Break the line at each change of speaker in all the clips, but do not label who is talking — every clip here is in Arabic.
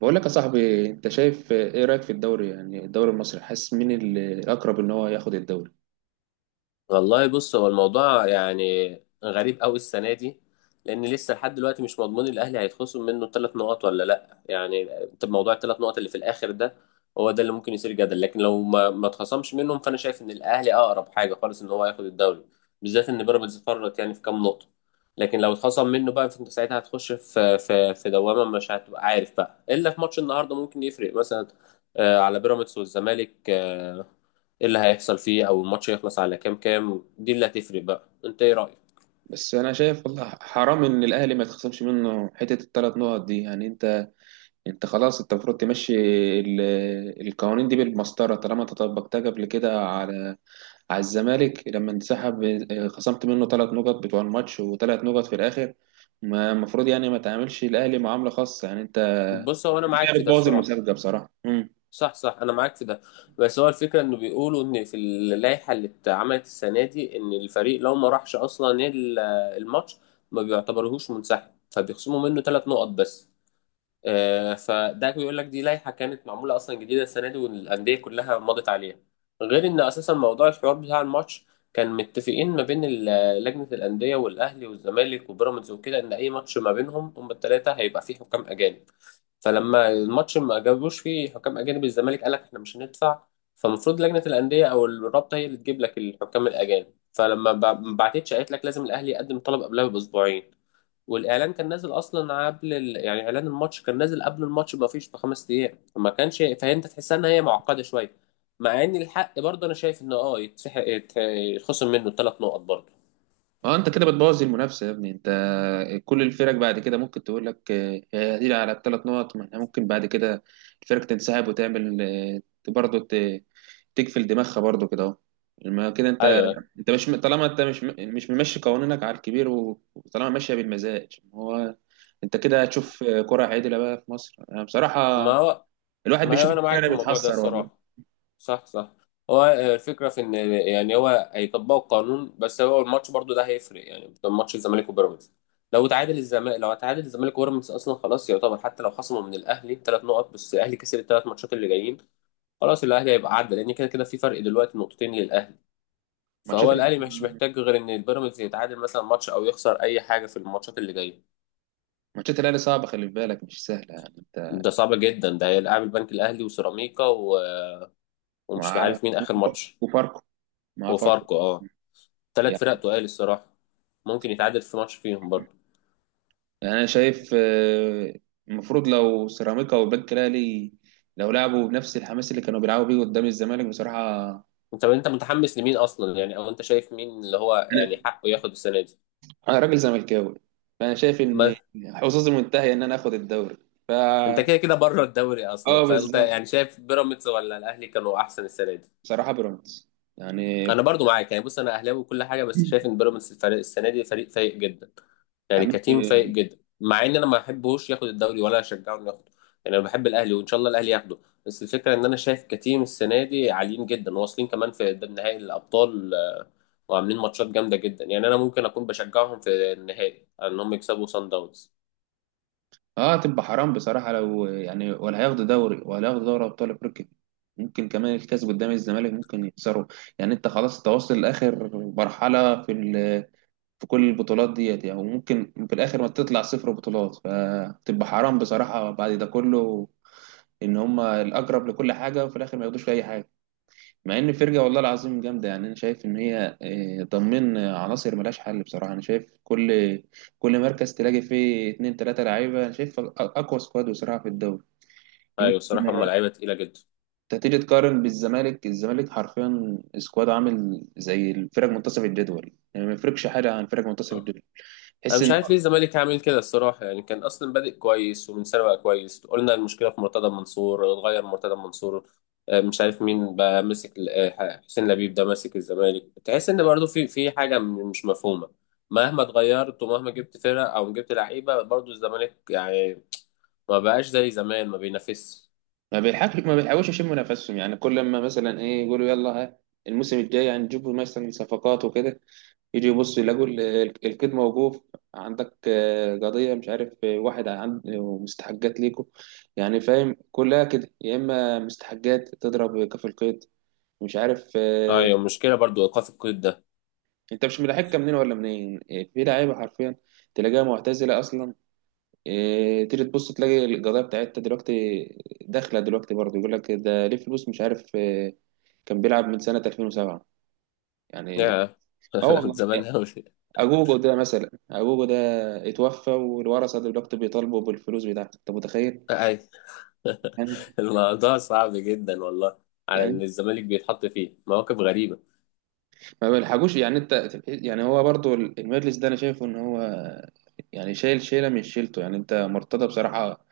بقول لك يا صاحبي، انت شايف ايه رايك في الدوري؟ يعني الدوري المصري حاسس مين الاقرب ان هو ياخد الدوري؟
والله بص، هو الموضوع يعني غريب قوي السنه دي. لان لسه لحد دلوقتي مش مضمون الاهلي هيتخصم منه 3 نقط ولا لا، يعني انت موضوع ال3 نقط اللي في الاخر ده هو ده اللي ممكن يثير جدل. لكن لو ما اتخصمش منهم، فانا شايف ان الاهلي اقرب حاجه خالص ان هو ياخد الدوري، بالذات ان بيراميدز فرط يعني في كام نقطه. لكن لو اتخصم منه بقى، فانت ساعتها هتخش في دوامه، مش هتبقى عارف بقى الا في ماتش النهارده ممكن يفرق مثلا، على بيراميدز والزمالك، ايه اللي هيحصل فيه، او الماتش هيخلص على كام دي اللي هتفرق بقى. انت ايه رأيك؟
بس انا شايف والله حرام ان الاهلي ما يتخصمش منه حته الثلاث نقط دي. يعني انت خلاص، انت المفروض تمشي القوانين دي بالمسطره. طالما انت طبقتها قبل كده على على الزمالك لما انسحب، اه، خصمت منه ثلاث نقط بتوع الماتش وثلاث نقط في الاخر. ما المفروض يعني ما تعاملش الاهلي معامله خاصه. يعني انت
بص، هو انا معاك
كده
في ده
بتبوظ
الصراحة.
المسابقه بصراحه.
صح صح، انا معاك في ده. بس هو الفكرة انه بيقولوا ان في اللائحة اللي اتعملت السنة دي ان الفريق لو ما راحش اصلا الماتش، ما بيعتبرهوش منسحب، فبيخصموا منه 3 نقط بس. فده بيقول لك دي لائحة كانت معمولة أصلا جديدة السنة دي، والأندية كلها مضت عليها. غير إن أساسا موضوع الحوار بتاع الماتش، كان متفقين ما بين لجنة الأندية والأهلي والزمالك وبيراميدز وكده، إن أي ماتش ما بينهم هما التلاتة هيبقى فيه حكام أجانب. فلما الماتش ما جابوش فيه حكام أجانب، الزمالك قال لك إحنا مش هندفع. فالمفروض لجنة الأندية أو الرابطة هي اللي تجيب لك الحكام الأجانب. فلما ما بعتتش، قالت لك لازم الأهلي يقدم طلب قبلها بأسبوعين. والاعلان كان نازل اصلا قبل يعني اعلان الماتش كان نازل قبل الماتش بفيش ب5 ايام، فما كانش. فانت تحسها ان هي معقده شويه، مع ان الحق برضه انا شايف انه اه يتسحق يتخصم منه ال3 نقط برضه.
اه انت كده بتبوظ المنافسه يا ابني. انت كل الفرق بعد كده ممكن تقول لك آه، هي على الثلاث نقط، ما احنا ممكن بعد كده الفرق تنسحب وتعمل آه، برضه تقفل دماغها برضه كده اهو. لما كده انت،
ايوه.
انت مش طالما انت مش ممشي قوانينك على الكبير وطالما ماشيه بالمزاج. هو انت كده هتشوف كره عادله بقى في مصر؟ انا بصراحه
ما هو،
الواحد
ما
بيشوف
هي انا معاك
الكوره
في الموضوع ده
بيتحسر والله.
الصراحه. صح صح. هو الفكره في ان يعني هو هيطبقوا القانون، بس هو الماتش برضه ده هيفرق، يعني ماتش الزمالك وبيراميدز. لو تعادل الزمالك وبيراميدز اصلا، خلاص يعتبر حتى لو خصموا من الاهلي 3 نقط، بس الاهلي كسب ال3 ماتشات اللي جايين، خلاص الاهلي هيبقى عدى، لان كده كده في فرق دلوقتي نقطتين للاهلي.
ماتشات
فهو الاهلي مش محتاج غير ان البيراميدز يتعادل مثلا ماتش، او يخسر اي حاجه في الماتشات اللي جايه.
ماتشات الاهلي صعبه، خلي بالك مش سهله يعني. انت
ده صعب جدا. ده هيلعب البنك الاهلي وسيراميكا ومش
مع
عارف مين اخر ماتش.
وفاركو، مع فرق
وفاركو، اه. ثلاث
يعني.
فرق تقال الصراحه. ممكن يتعادل في ماتش فيهم برضه.
انا شايف آه، المفروض لو سيراميكا والبنك الاهلي لو لعبوا بنفس الحماس اللي كانوا بيلعبوا بيه قدام الزمالك بصراحه.
انت متحمس لمين اصلا يعني؟ او انت شايف مين اللي هو
انا
يعني حقه ياخد السنه دي؟
انا راجل زملكاوي، فانا شايف ان
ما
حظوظي منتهيه ان انا اخد الدوري. ف
انت كده كده بره الدوري اصلا،
اه
فانت
بالظبط،
يعني شايف بيراميدز ولا الاهلي كانوا احسن السنه دي؟
بصراحه بيراميدز يعني.
انا برضو معاك يعني. بص، انا اهلاوي وكل حاجه، بس شايف ان بيراميدز الفريق السنه دي فريق فايق جدا، يعني
يعني
كتيم فايق جدا، مع ان انا ما بحبهوش ياخد الدوري، ولا اشجعه انه ياخده. يعني انا بحب الاهلي وان شاء الله الاهلي ياخده. بس الفكره ان انا شايف كتيم السنه دي عاليين جدا، واصلين كمان في قدام نهائي الابطال، وعاملين ماتشات جامده جدا. يعني انا ممكن اكون بشجعهم في النهائي ان هم يكسبوا سان داونز.
اه تبقى حرام بصراحه لو يعني ولا هياخدوا دوري ولا هياخدوا دوري ابطال افريقيا. ممكن كمان الكاس قدام الزمالك ممكن يخسروا. يعني انت خلاص تواصل لاخر مرحله في في كل البطولات ديت يعني، وممكن في الاخر ما تطلع صفر بطولات، فتبقى حرام بصراحه بعد ده كله ان هم الاقرب لكل حاجه وفي الاخر ما ياخدوش في اي حاجه. مع ان الفرقه والله العظيم جامده، يعني انا شايف ان هي آه، ضمن عناصر ملهاش حل بصراحه. انا شايف كل مركز تلاقي فيه اتنين تلاته لعيبه. انا شايف اقوى سكواد بصراحه في الدوري.
ايوه،
يمكن
الصراحه هم لعيبه تقيله جدا.
انت تيجي تقارن بالزمالك، الزمالك حرفيا سكواد عامل زي الفرق منتصف الجدول، يعني ما يفرقش حاجه عن فرق منتصف الجدول.
انا
تحس
مش
ان
عارف ليه الزمالك عامل كده الصراحه، يعني كان اصلا بادئ كويس ومن سنه بقى كويس، قلنا المشكله في مرتضى منصور، اتغير مرتضى منصور، مش عارف مين بقى ماسك حسين لبيب ده ماسك الزمالك، تحس ان برضو في حاجه مش مفهومه. مهما اتغيرت ومهما جبت فرق او جبت لعيبه، برضو الزمالك يعني ما بقاش زي زمان، ما بينافسش.
ما بيلحقش، ما بيلحقوش يشموا نفسهم يعني. كل ما مثلا ايه يقولوا يلا ها الموسم الجاي هنجيب مثلا صفقات وكده، يجي يبص يلاقوا القيد موقوف. عندك آه، قضية مش عارف آه، واحد عند مستحقات ليكم يعني. فاهم كلها كده، يا اما مستحقات تضرب كف القيد مش عارف آه،
ايوه، مشكله برضو ايقاف القيد ده.
انت مش ملاحقها منين ولا منين آه، في لعيبة حرفيا تلاقيها معتزلة اصلا. آه، تيجي تبص تلاقي القضية بتاعتها دلوقتي داخلة دلوقتي برضه، يقول لك ده ليه فلوس مش عارف آه، كان بيلعب من سنة 2007 يعني.
يا،
اه والله،
زمان قوي.
اجوجو ده مثلا، اجوجو ده اتوفى والورثة دلوقتي بيطالبوا بالفلوس بتاعته، انت متخيل؟
اي،
يعني،
الموضوع صعب جدا والله، على
يعني
ان الزمالك بيتحط فيه مواقف غريبه.
ما بيلحقوش يعني. انت يعني هو برضو المجلس ده انا شايفه ان هو يعني شايل شيلة من شيلته يعني. انت مرتضى بصراحة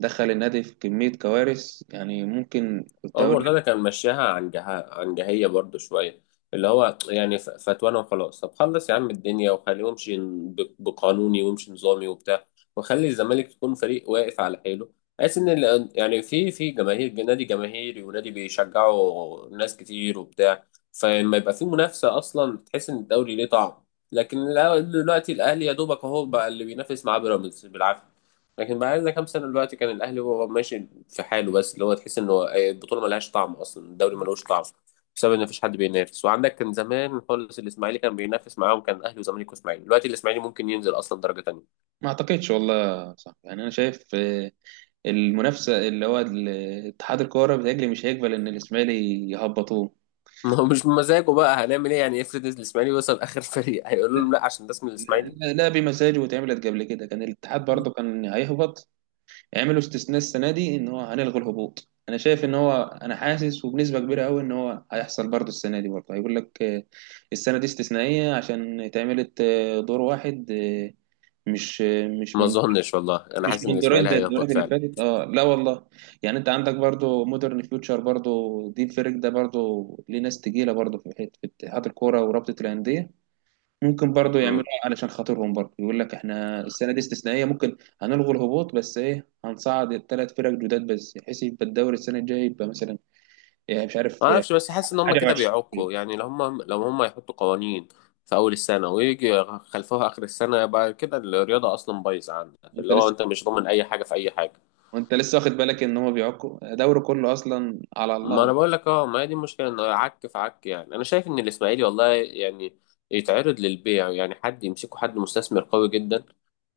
دخل النادي في كمية كوارث، يعني ممكن كنت
عمر
اقول
مرتضى كان مشاها عن جهية برضو شوية، اللي هو يعني فتوانا وخلاص، طب خلص يا عم الدنيا، وخليه يمشي بقانوني، ويمشي نظامي وبتاع، وخلي الزمالك تكون فريق واقف على حيله، بحيث ان يعني في جماهير، نادي جماهيري ونادي بيشجعوا ناس كتير وبتاع. فلما يبقى في منافسة اصلا، تحس ان الدوري ليه طعم. لكن دلوقتي الاهلي يا دوبك اهو بقى اللي بينافس مع بيراميدز بالعافية. لكن بعد كام سنه دلوقتي كان الاهلي هو ماشي في حاله بس، اللي هو تحس انه البطوله ملهاش طعم اصلا، الدوري ملوش طعم، بسبب ان مفيش حد بينافس. وعندك كان زمان خالص الاسماعيلي كان بينافس معاهم، كان اهلي وزمالك واسماعيلي، دلوقتي الاسماعيلي ممكن ينزل اصلا درجه تانيه.
ما اعتقدش والله صح. يعني انا شايف آه، المنافسة اللي هو اتحاد الكورة بتاجلي مش هيقبل ان الاسماعيلي يهبطوه.
ما هو مش بمزاجه بقى، هنعمل ايه يعني؟ افرض الاسماعيلي وصل اخر فريق، هيقولوا لهم لا عشان ده اسم الاسماعيلي؟
لا لا بمزاجه، واتعملت قبل كده، كان الاتحاد برضه كان هيهبط، عملوا استثناء السنه دي ان هو هنلغي الهبوط. انا شايف ان هو، انا حاسس وبنسبه كبيره قوي ان هو هيحصل برضه السنه دي. برضه هيقول لك آه، السنه دي استثنائيه عشان اتعملت آه، دور واحد آه، مش آه، مش
ما
من
اظنش والله، انا
مش
حاسس ان
من دورين
الاسماعيلي
زي الدورات
هيهبط
اللي
فعلا.
فاتت. اه لا والله. يعني انت عندك برضه مودرن فيوتشر برضه، دي الفريق ده برضه ليه ناس تقيله برضه في حته في اتحاد الكوره ورابطه الانديه. ممكن برضو يعملوها علشان خاطرهم، برضو يقول لك احنا السنه دي استثنائيه، ممكن هنلغي الهبوط بس ايه هنصعد الثلاث فرق جداد بس، بحيث يبقى الدوري السنه الجايه يبقى مثلا إيه مش
ما
عارف إيه،
اعرفش، بس حاسس ان هم
حاجه
كده
وعشرين.
بيعكوا، يعني لو هم يحطوا قوانين في اول السنه، ويجي خلفوها اخر السنه، يبقى كده الرياضه اصلا بايظه، عندك
انت
اللي هو
لسه،
انت مش ضامن اي حاجه في اي حاجه.
وانت لسه واخد بالك ان هو بيعكوا دوري كله اصلا على
ما
الله؟
انا بقول لك، اه، ما هي دي المشكله انه عك في عك. يعني انا شايف ان الاسماعيلي والله يعني يتعرض للبيع، يعني حد يمسكه، حد مستثمر قوي جدا،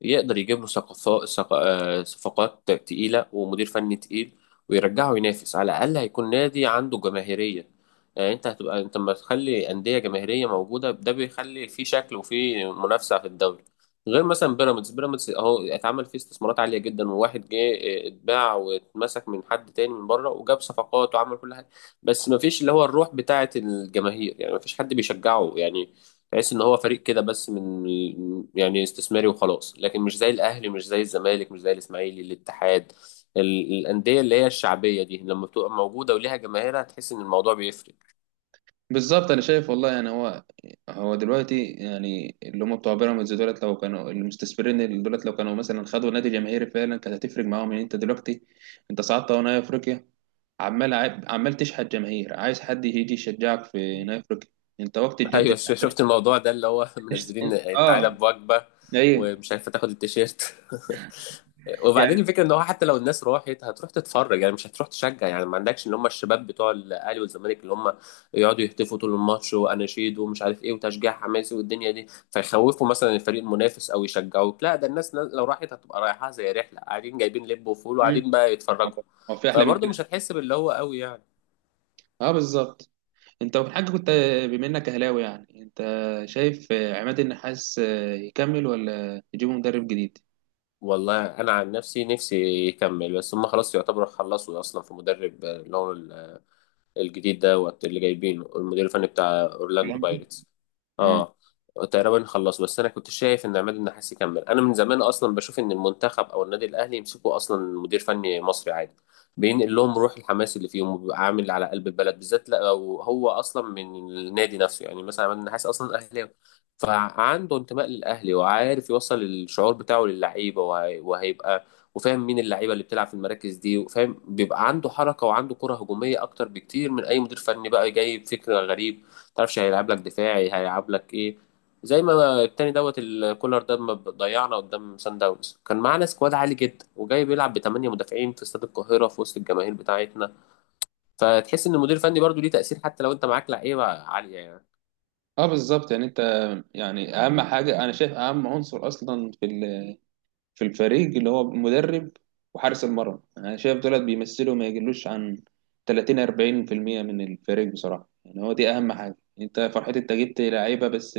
يقدر يجيب له صفقات تقيله ومدير فني تقيل، ويرجعه ينافس. على الاقل هيكون نادي عنده جماهيريه. يعني انت هتبقى انت لما تخلي انديه جماهيريه موجوده، ده بيخلي في شكل وفي منافسه في الدوري. غير مثلا بيراميدز اهو اتعمل فيه استثمارات عاليه جدا، وواحد جه، اه، اتباع واتمسك من حد تاني من بره، وجاب صفقات وعمل كل حاجه، بس ما فيش اللي هو الروح بتاعه الجماهير، يعني ما فيش حد بيشجعه، يعني تحس ان هو فريق كده بس من يعني استثماري وخلاص، لكن مش زي الاهلي، مش زي الزمالك، مش زي الاسماعيلي، الاتحاد. الانديه اللي هي الشعبيه دي، لما بتبقى موجوده وليها جماهيرها، تحس ان الموضوع بيفرق.
بالظبط انا شايف والله. يعني هو، هو دلوقتي يعني اللي هم بتوع بيراميدز دولت، لو كانوا المستثمرين دولت لو كانوا مثلا خدوا نادي جماهيري فعلا كانت هتفرق معاهم. يعني انت دلوقتي، انت صعدت اهو نهائي افريقيا، عمال عمال تشحت جماهير عايز حد يجي يشجعك في هنا افريقيا، انت وقت الجد
ايوه،
بتاع.
شفت الموضوع ده اللي هو منزلين تعالى
اه
بوجبه،
ايوه
ومش عارفه تاخد التيشيرت.
يعني.
وبعدين الفكره ان هو حتى لو الناس راحت، هتروح تتفرج يعني، مش هتروح تشجع، يعني ما عندكش اللي هم الشباب بتوع الاهلي والزمالك، اللي هم يقعدوا يهتفوا طول الماتش، واناشيد ومش عارف ايه، وتشجيع حماسي والدنيا دي، فيخوفوا مثلا الفريق المنافس او يشجعوك. لا، ده الناس لو راحت هتبقى رايحه زي رحله، قاعدين جايبين لب وفول
مم.
وقاعدين بقى
هو،
يتفرجوا.
هو في احلى من
فبرضه
كده؟
مش هتحس باللي هو قوي يعني.
اه بالظبط. انت في حاجه كنت، بما انك اهلاوي يعني، انت شايف آه، عماد النحاس آه، يكمل ولا يجيبوا مدرب جديد؟
والله انا عن نفسي، نفسي يكمل، بس هم خلاص يعتبروا خلصوا اصلا في مدرب، اللي هو الجديد دوت اللي جايبينه المدير الفني بتاع اورلاندو
برضه؟
بايرتس.
مم.
اه، تقريبا خلص. بس انا كنت شايف ان عماد النحاس يكمل. انا من زمان اصلا بشوف ان المنتخب او النادي الاهلي يمسكوا اصلا مدير فني مصري عادي، بينقل لهم روح الحماس اللي فيهم، وبيبقى عامل على قلب البلد، بالذات لو هو اصلا من النادي نفسه. يعني مثلا عماد النحاس اصلا اهلاوي، فعنده انتماء للاهلي، وعارف يوصل الشعور بتاعه للعيبه، وهيبقى وفاهم مين اللعيبه اللي بتلعب في المراكز دي، وفاهم بيبقى عنده حركه، وعنده كره هجوميه اكتر بكتير من اي مدير فني بقى جايب فكر غريب، ما تعرفش هيلعب لك دفاعي هيلعب لك ايه. زي ما التاني دوت الكولر ده ما ضيعنا قدام سان داونز، كان معانا سكواد عالي جدا، وجاي بيلعب ب8 مدافعين في استاد القاهره في وسط الجماهير بتاعتنا. فتحس ان المدير الفني برضو ليه تاثير، حتى لو انت معاك لعيبه عاليه يعني.
اه بالظبط يعني. انت يعني اهم حاجه، انا شايف اهم عنصر اصلا في في الفريق اللي هو المدرب وحارس المرمى. انا شايف دولت بيمثلوا ما يقلوش عن 30 40% من الفريق بصراحه. يعني هو دي اهم حاجه، انت فرحتي انت جبت لعيبه بس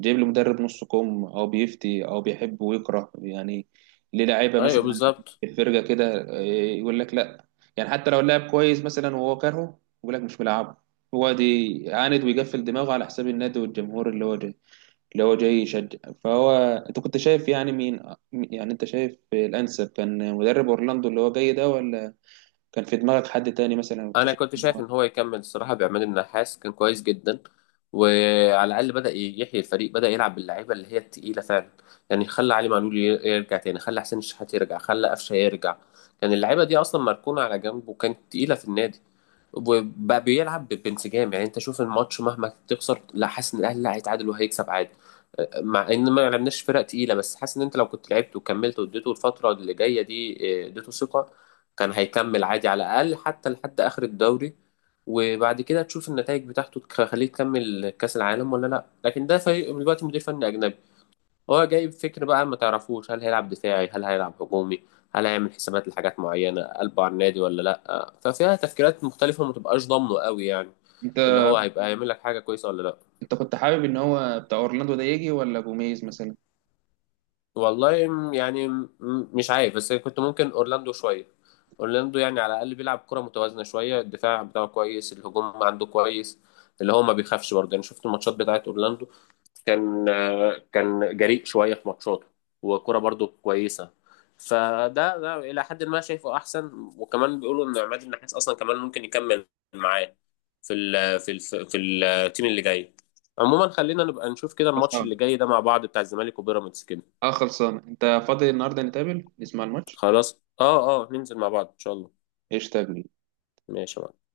جايب لي مدرب نص كم، او بيفتي او بيحب ويكره. يعني ليه لعيبه
ايوه
مثلا
بالظبط.
في الفرقه كده إيه، يقول لك لا. يعني حتى لو اللاعب كويس مثلا وهو كارهه يقول لك مش ملعبه. هو دي عاند ويقفل دماغه على حساب النادي والجمهور اللي هو جاي، اللي هو جاي يشجع. فهو انت كنت شايف يعني مين، يعني انت شايف الانسب كان مدرب اورلاندو اللي هو جاي ده ولا كان في دماغك حد تاني مثلا؟ كنت
انا
شايف
كنت شايف ان هو يكمل الصراحه، بعماد النحاس كان كويس جدا. وعلى الاقل بدا يحيي الفريق، بدا يلعب باللعيبه اللي هي التقيله فعلا. يعني خلى علي معلول يرجع تاني، خلى حسين الشحات يرجع، خلى قفشه يرجع. كان اللعيبه دي اصلا مركونه على جنب، وكانت تقيله في النادي، وبقى بيلعب بانسجام. يعني انت شوف الماتش مهما تخسر، لا حاسس ان الاهلي لا هيتعادل وهيكسب عادي، مع ان ما لعبناش فرق تقيله. بس حاسس ان انت لو كنت لعبت وكملت، واديته الفتره اللي جايه دي، اه، اديته ثقه، كان هيكمل عادي على الأقل حتى لحد آخر الدوري. وبعد كده تشوف النتائج بتاعته، تخليه تكمل كأس العالم ولا لا. لكن ده فريق دلوقتي مدير فني أجنبي، هو جايب فكر بقى ما تعرفوش هل هيلعب دفاعي هل هيلعب هجومي، هل هيعمل حسابات لحاجات معينة قلبه على النادي ولا لا، ففيها تفكيرات مختلفة، ما تبقاش ضامنه قوي يعني،
انت،
اللي هو هيبقى هيعمل لك حاجة كويسة ولا لا.
انت كنت حابب ان هو بتاع اورلاندو ده يجي ولا جوميز مثلا؟
والله يعني مش عارف، بس كنت ممكن اورلاندو شويه. اورلاندو يعني على الاقل بيلعب كره متوازنه شويه، الدفاع بتاعه كويس، الهجوم عنده كويس، اللي هو ما بيخافش برضه. يعني شفت الماتشات بتاعت اورلاندو، كان كان جريء شويه في ماتشاته، وكره برضه كويسه. فده، الى حد ما شايفه احسن، وكمان بيقولوا ان عماد النحاس اصلا كمان ممكن يكمل معاه في ال في ال في التيم اللي جاي. عموما خلينا نبقى نشوف كده الماتش اللي
خلصان،
جاي ده مع بعض، بتاع الزمالك وبيراميدز كده.
اه خلصان. انت فاضي النهارده نتقابل نسمع الماتش؟
خلاص، اه اه، ننزل مع بعض ان شاء الله.
ايش تقول؟
ماشي يا معلم.